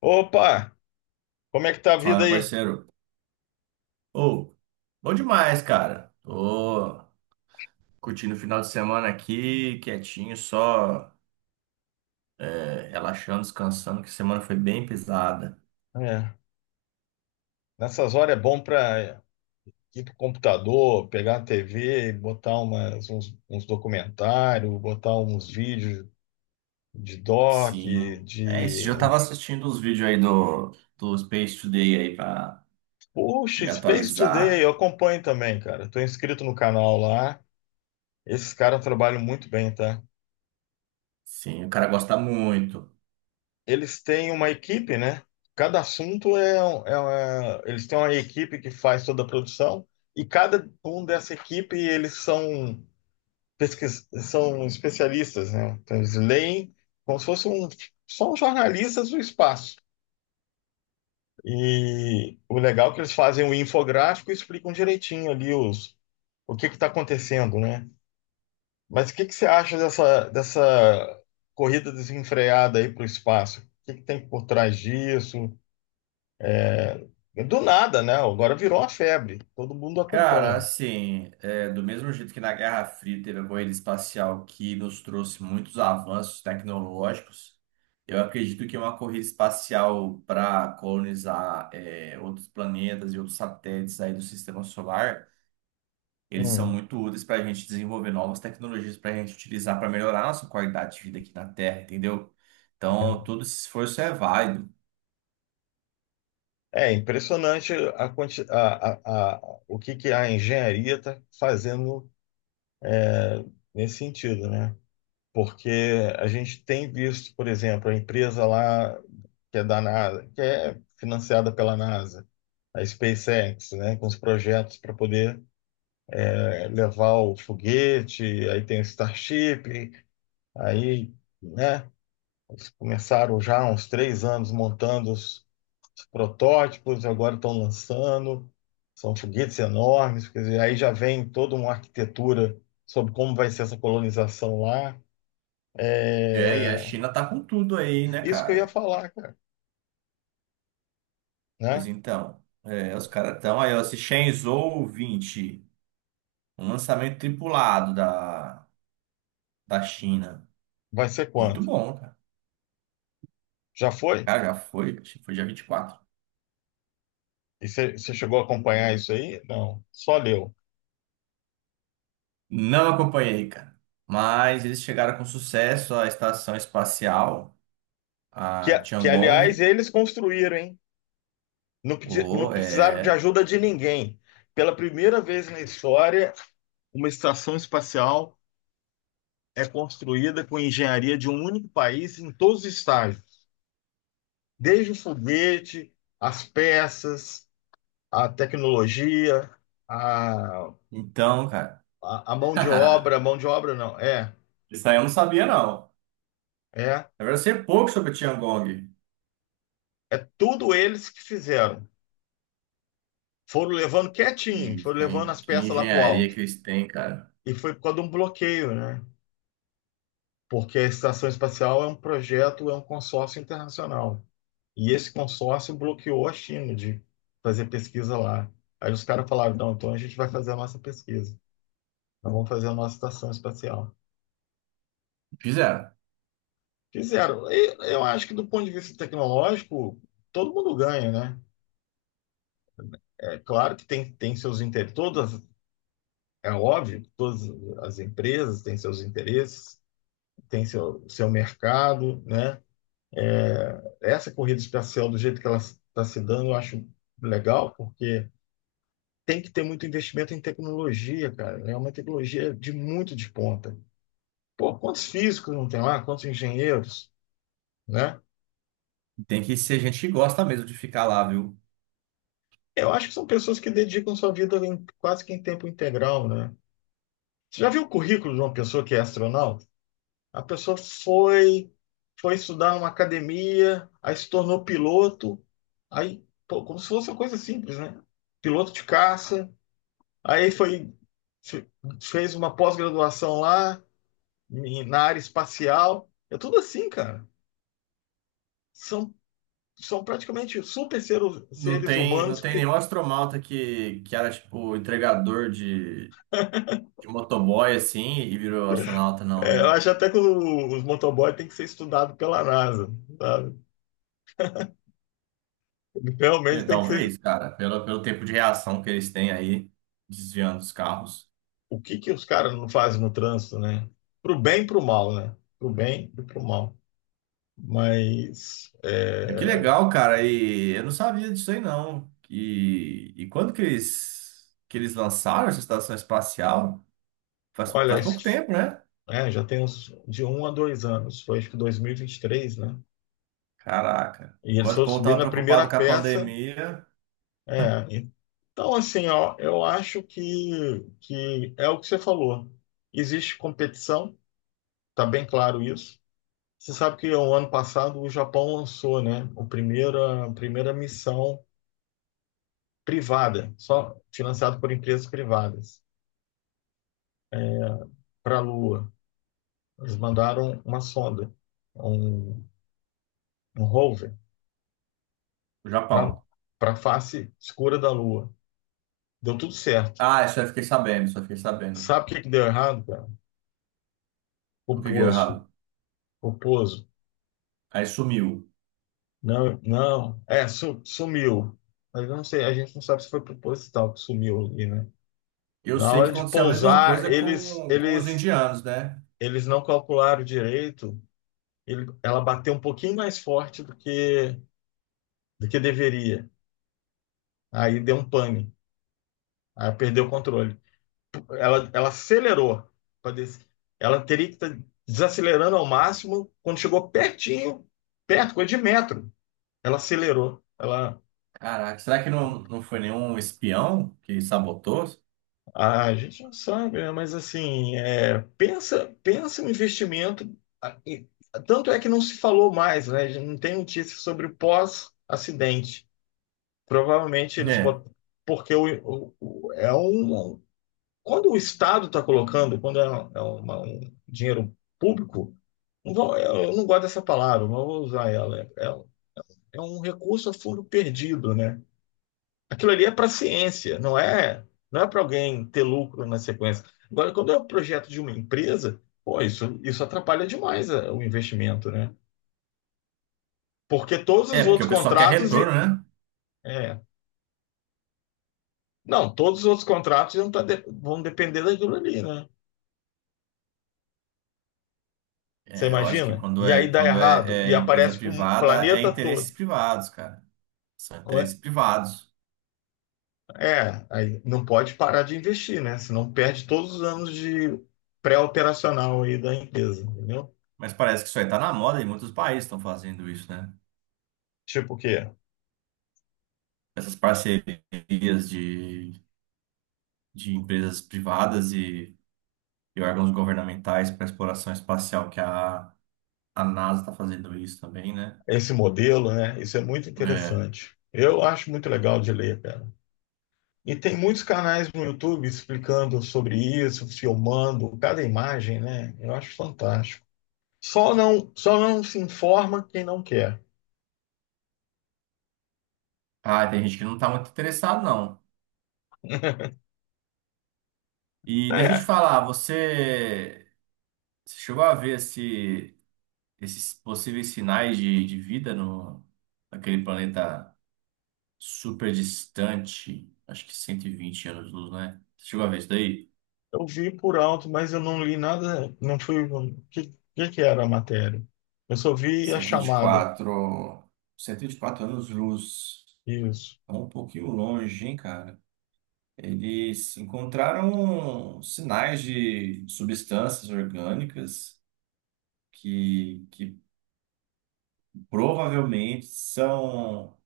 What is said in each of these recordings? Opa, como é que tá a Fala, vida meu aí? parceiro. Ô, bom demais, cara. Tô curtindo o final de semana aqui, quietinho, só relaxando, descansando, que a semana foi bem pesada. É, nessas horas é bom para ir pro computador, pegar a TV, botar uns documentários, botar uns vídeos de doc, Sim. É isso, já de... tava assistindo os vídeos aí do Space Today aí pra Puxa, me Space Today, eu atualizar. acompanho também, cara. Tô inscrito no canal lá. Esses caras trabalham muito bem, tá? Sim, o cara gosta muito. Eles têm uma equipe, né? Cada assunto é, um- é uma... Eles têm uma equipe que faz toda a produção, e cada um dessa equipe, eles são especialistas, né? Então, eles leem, como se fossem um- são jornalistas do espaço. E o legal é que eles fazem o infográfico e explicam direitinho ali o que está acontecendo, né? Mas o que que você acha dessa corrida desenfreada aí para o espaço? O que que tem por trás disso? Do nada, né? Agora virou uma febre, todo mundo Cara, acompanha. assim, do mesmo jeito que na Guerra Fria teve a corrida espacial que nos trouxe muitos avanços tecnológicos, eu acredito que uma corrida espacial para colonizar outros planetas e outros satélites aí do sistema solar, eles são Hum. muito úteis para a gente desenvolver novas tecnologias para a gente utilizar para melhorar a nossa qualidade de vida aqui na Terra, entendeu? Então, todo esse esforço é válido. É impressionante a, quanti- a- o que a engenharia está fazendo nesse sentido, né? Porque a gente tem visto, por exemplo, a empresa lá que é da NASA, que é financiada pela NASA, a SpaceX, né, com os projetos para poder levar o foguete, aí tem o Starship, aí, né, eles começaram já há uns 3 anos montando os protótipos, agora estão lançando, são foguetes enormes, quer dizer, aí já vem toda uma arquitetura sobre como vai ser essa colonização lá. É, e a É, China tá com tudo aí, né, isso que eu ia cara? falar, cara, Pois né? então, os caras estão aí, ó, esse Shenzhou 21 lançamento tripulado da China. Vai ser Muito quando? bom, cara. Já foi? Cara, já foi, acho que foi dia 24. E você chegou a acompanhar isso aí? Não, só leu. Não acompanhei, cara. Mas eles chegaram com sucesso à estação espacial, Que, a que aliás, Tiangong. eles construíram, hein? Não, não Oh, precisaram de é. ajuda de ninguém. Pela primeira vez na história, uma estação espacial é construída com engenharia de um único país em todos os estágios, desde o foguete, as peças, a tecnologia, a, Então, cara. a mão de obra não, Isso aí eu não sabia, não. é Na verdade, eu sei pouco sobre a Tiangong. É tudo eles que fizeram. Foram levando quietinho, foram Isso, levando hein? as Que peças lá para o engenharia alto. que eles têm, cara. E foi por causa de um bloqueio, né? Porque a Estação Espacial é um projeto, é um consórcio internacional. E esse consórcio bloqueou a China de fazer pesquisa lá. Aí os caras falaram, não, então a gente vai fazer a nossa pesquisa. Nós vamos fazer a nossa estação espacial. Fizeram. Fizeram. E eu acho que, do ponto de vista tecnológico, todo mundo ganha, né? É claro que tem seus interesses, todas É óbvio que todas as empresas têm seus interesses, têm seu mercado, né? Essa corrida espacial, do jeito que ela está se dando, eu acho legal, porque tem que ter muito investimento em tecnologia, cara. É uma tecnologia de muito de ponta. Pô, quantos físicos não tem lá? Quantos engenheiros, né? Tem que ser gente que gosta mesmo de ficar lá, viu? Eu acho que são pessoas que dedicam sua vida quase que em tempo integral, né? Você já viu o currículo de uma pessoa que é astronauta? A pessoa foi estudar numa academia, aí se tornou piloto, aí, pô, como se fosse uma coisa simples, né? Piloto de caça, aí fe- fez uma pós-graduação lá, na área espacial. É tudo assim, cara. São, são praticamente super seres, Não seres tem, humanos, não tem nenhum astronauta que era, tipo, entregador de motoboy, assim, e virou astronauta, não, eu né? acho até que os motoboys têm que ser estudados pela NASA, sabe? Realmente tem que ser, Talvez, cara, pelo tempo de reação que eles têm aí, desviando os carros. o que que os caras não fazem no trânsito, né? Pro bem e pro mal, né? Pro bem e pro mal. Mas, Mas que legal, cara. E eu não sabia disso aí, não. E quando que eles lançaram essa estação espacial? Faz, olha, faz acho pouco que, tempo, né? é, já tem uns de 1 a 2 anos, foi acho que 2023, né? Caraca. E eles Quando o foram povo tava subindo a primeira preocupado com a peça. pandemia. É, então, assim, ó, eu acho que é o que você falou. Existe competição, tá bem claro isso. Você sabe que o ano passado o Japão lançou, né, a primeira missão privada, só financiado por empresas privadas, para a Lua. Eles mandaram uma sonda, um, um rover, O Japão. para a face escura da Lua. Deu tudo certo. Ah, isso eu fiquei sabendo, só fiquei sabendo. Sabe o que que deu errado, cara? O que que deu Poposo. errado? Poposo. Aí sumiu. Não, não. É, sumiu. Mas eu não sei, a gente não sabe se foi proposital que sumiu ali, né? Eu Na sei que hora de aconteceu a mesma pousar, coisa eles, com os eles, indianos, né? eles não calcularam direito. Ele, ela bateu um pouquinho mais forte do que deveria. Aí deu um pane. Aí perdeu o controle. Ela acelerou. pra des- Ela teria que estar desacelerando ao máximo. Quando chegou pertinho, perto, coisa de metro, ela acelerou. Caraca, será que não foi nenhum espião que sabotou? Ah, a gente não sabe, né? Mas assim, pensa no investimento. Ah, Tanto é que não se falou mais, né? Não tem notícia sobre o pós-acidente. Provavelmente eles É, botaram. Porque o- o- é um, quando o Estado está colocando, quando é um dinheiro público, eu não gosto dessa palavra, não vou usar ela. É um recurso a fundo perdido, né? Aquilo ali é para ciência, não é para alguém ter lucro na sequência. Agora, quando é um projeto de uma empresa, pô, isso atrapalha demais o investimento, né? Porque todos é os porque outros o pessoal quer contratos retorno, né? é, não, todos os outros contratos vão, vão depender daquilo ali, né? Você É, eu acho que imagina? quando E é, aí dá quando errado, é, e é empresa aparece para o privada, é planeta interesses todo. privados, cara. São interesses privados. É, aí não pode parar de investir, né? Senão perde todos os anos de pré-operacional aí da empresa, entendeu? Mas parece que isso aí tá na moda e muitos países estão fazendo isso, né? Tipo o quê? Essas parcerias de empresas privadas e órgãos governamentais para exploração espacial, que a NASA está fazendo isso também, né? Esse modelo, né? Isso é muito É. interessante. Eu acho muito legal de ler, cara. E tem muitos canais no YouTube explicando sobre isso, filmando cada imagem, né? Eu acho fantástico. Só não se informa quem não quer. Ah, tem gente que não está muito interessado, não. E deixa eu te É, falar, você chegou a ver esses possíveis sinais de vida no, naquele planeta super distante, acho que 120 anos-luz, né? Você chegou a ver isso daí? eu vi por alto, mas eu não li nada, não fui. O que que era a matéria? Eu só vi a Cento e vinte e chamada. quatro, cento e vinte vinte quatro e quatro anos-luz. Isso. É um pouquinho longe, hein, cara? Eles encontraram sinais de substâncias orgânicas que provavelmente são,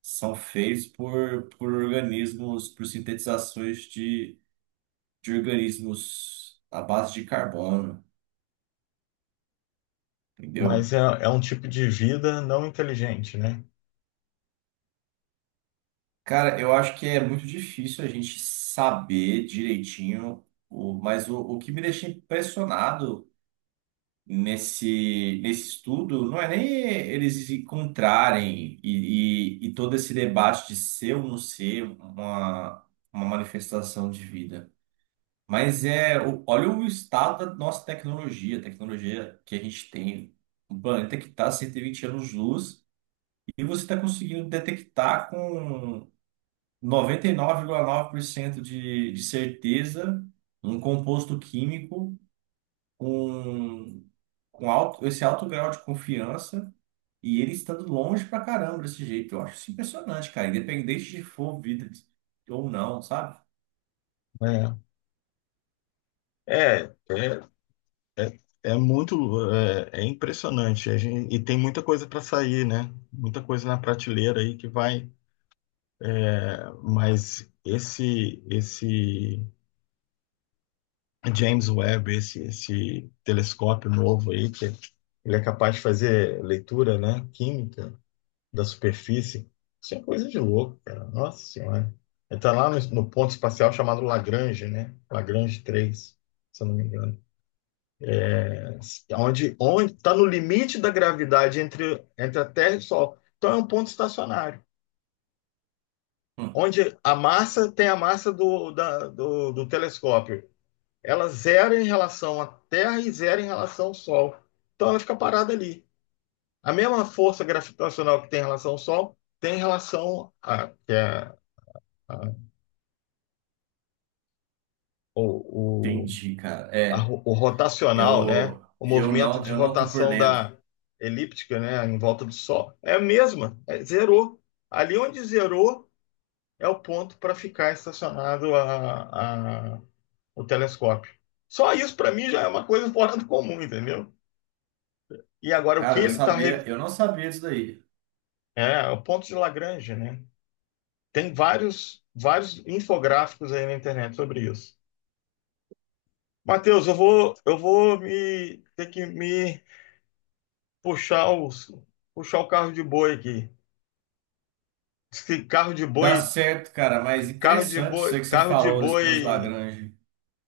são feitos por organismos, por sintetizações de organismos à base de carbono, Mas entendeu? é um tipo de vida não inteligente, né? Cara, eu acho que é muito difícil a gente saber direitinho, mas o que me deixa impressionado nesse estudo não é nem eles se encontrarem e todo esse debate de ser ou não ser uma manifestação de vida. Mas olha o estado da nossa tecnologia, a tecnologia que a gente tem. O planeta que está 120 anos-luz e você está conseguindo detectar com 99,9% de certeza um composto químico com, com esse alto grau de confiança e ele estando longe pra caramba desse jeito. Eu acho isso impressionante, cara. Independente de for vida ou não, sabe? É, é, é, é, é muito impressionante. A gente, e tem muita coisa para sair, né? Muita coisa na prateleira aí que vai. Mas esse James Webb, esse telescópio novo aí, que ele é capaz de fazer leitura, né? Química, da superfície. Isso é coisa de louco, cara. Nossa Senhora. Ele está lá no ponto espacial chamado Lagrange, né? Lagrange 3, se eu não me engano. É, onde está no limite da gravidade entre a Terra e o Sol. Então é um ponto estacionário. Hum, Onde a massa tem a massa do telescópio. Ela zera em relação à Terra e zera em relação ao Sol. Então ela fica parada ali. A mesma força gravitacional que tem em relação ao Sol tem em relação a, que é a o, Entendi, cara. a É, ro- o rotacional, né? eu, O eu movimento não, de eu não tô por rotação dentro. da elíptica, né? Em volta do Sol. É a mesma, zerou. Ali onde zerou é o ponto para ficar estacionado o telescópio. Só isso para mim já é uma coisa fora do comum, entendeu? E agora o que Cara, eu não ele está. sabia, eu não sabia disso daí. É, o ponto de Lagrange, né? Tem vários infográficos aí na internet sobre isso. Matheus, eu vou me ter que me puxar os, puxar o carro de boi aqui. Diz que carro de Tá boi, certo, cara, mas carro de interessante isso boi, aí que você carro de falou desse ponto de boi. Lagrange.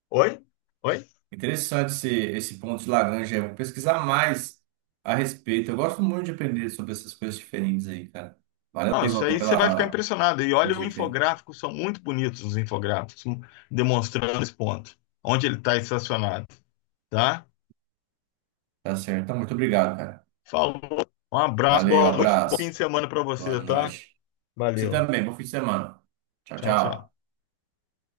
Oi? Oi? Interessante esse ponto de Lagrange. Eu vou pesquisar mais a respeito. Eu gosto muito de aprender sobre essas coisas diferentes aí, cara. Valeu, Não, isso Zó, aí você vai ficar pela, impressionado. E pela olha o dica aí. infográfico, são muito bonitos os infográficos, demonstrando esse ponto, onde ele está estacionado, tá? Tá certo. Então, muito obrigado, cara. Falou. Um abraço, Valeu, boa noite, bom fim abraço. de semana para Boa você, tá? noite. Você Valeu. também. Bom fim de semana. Tchau, Tchau, tchau. tchau.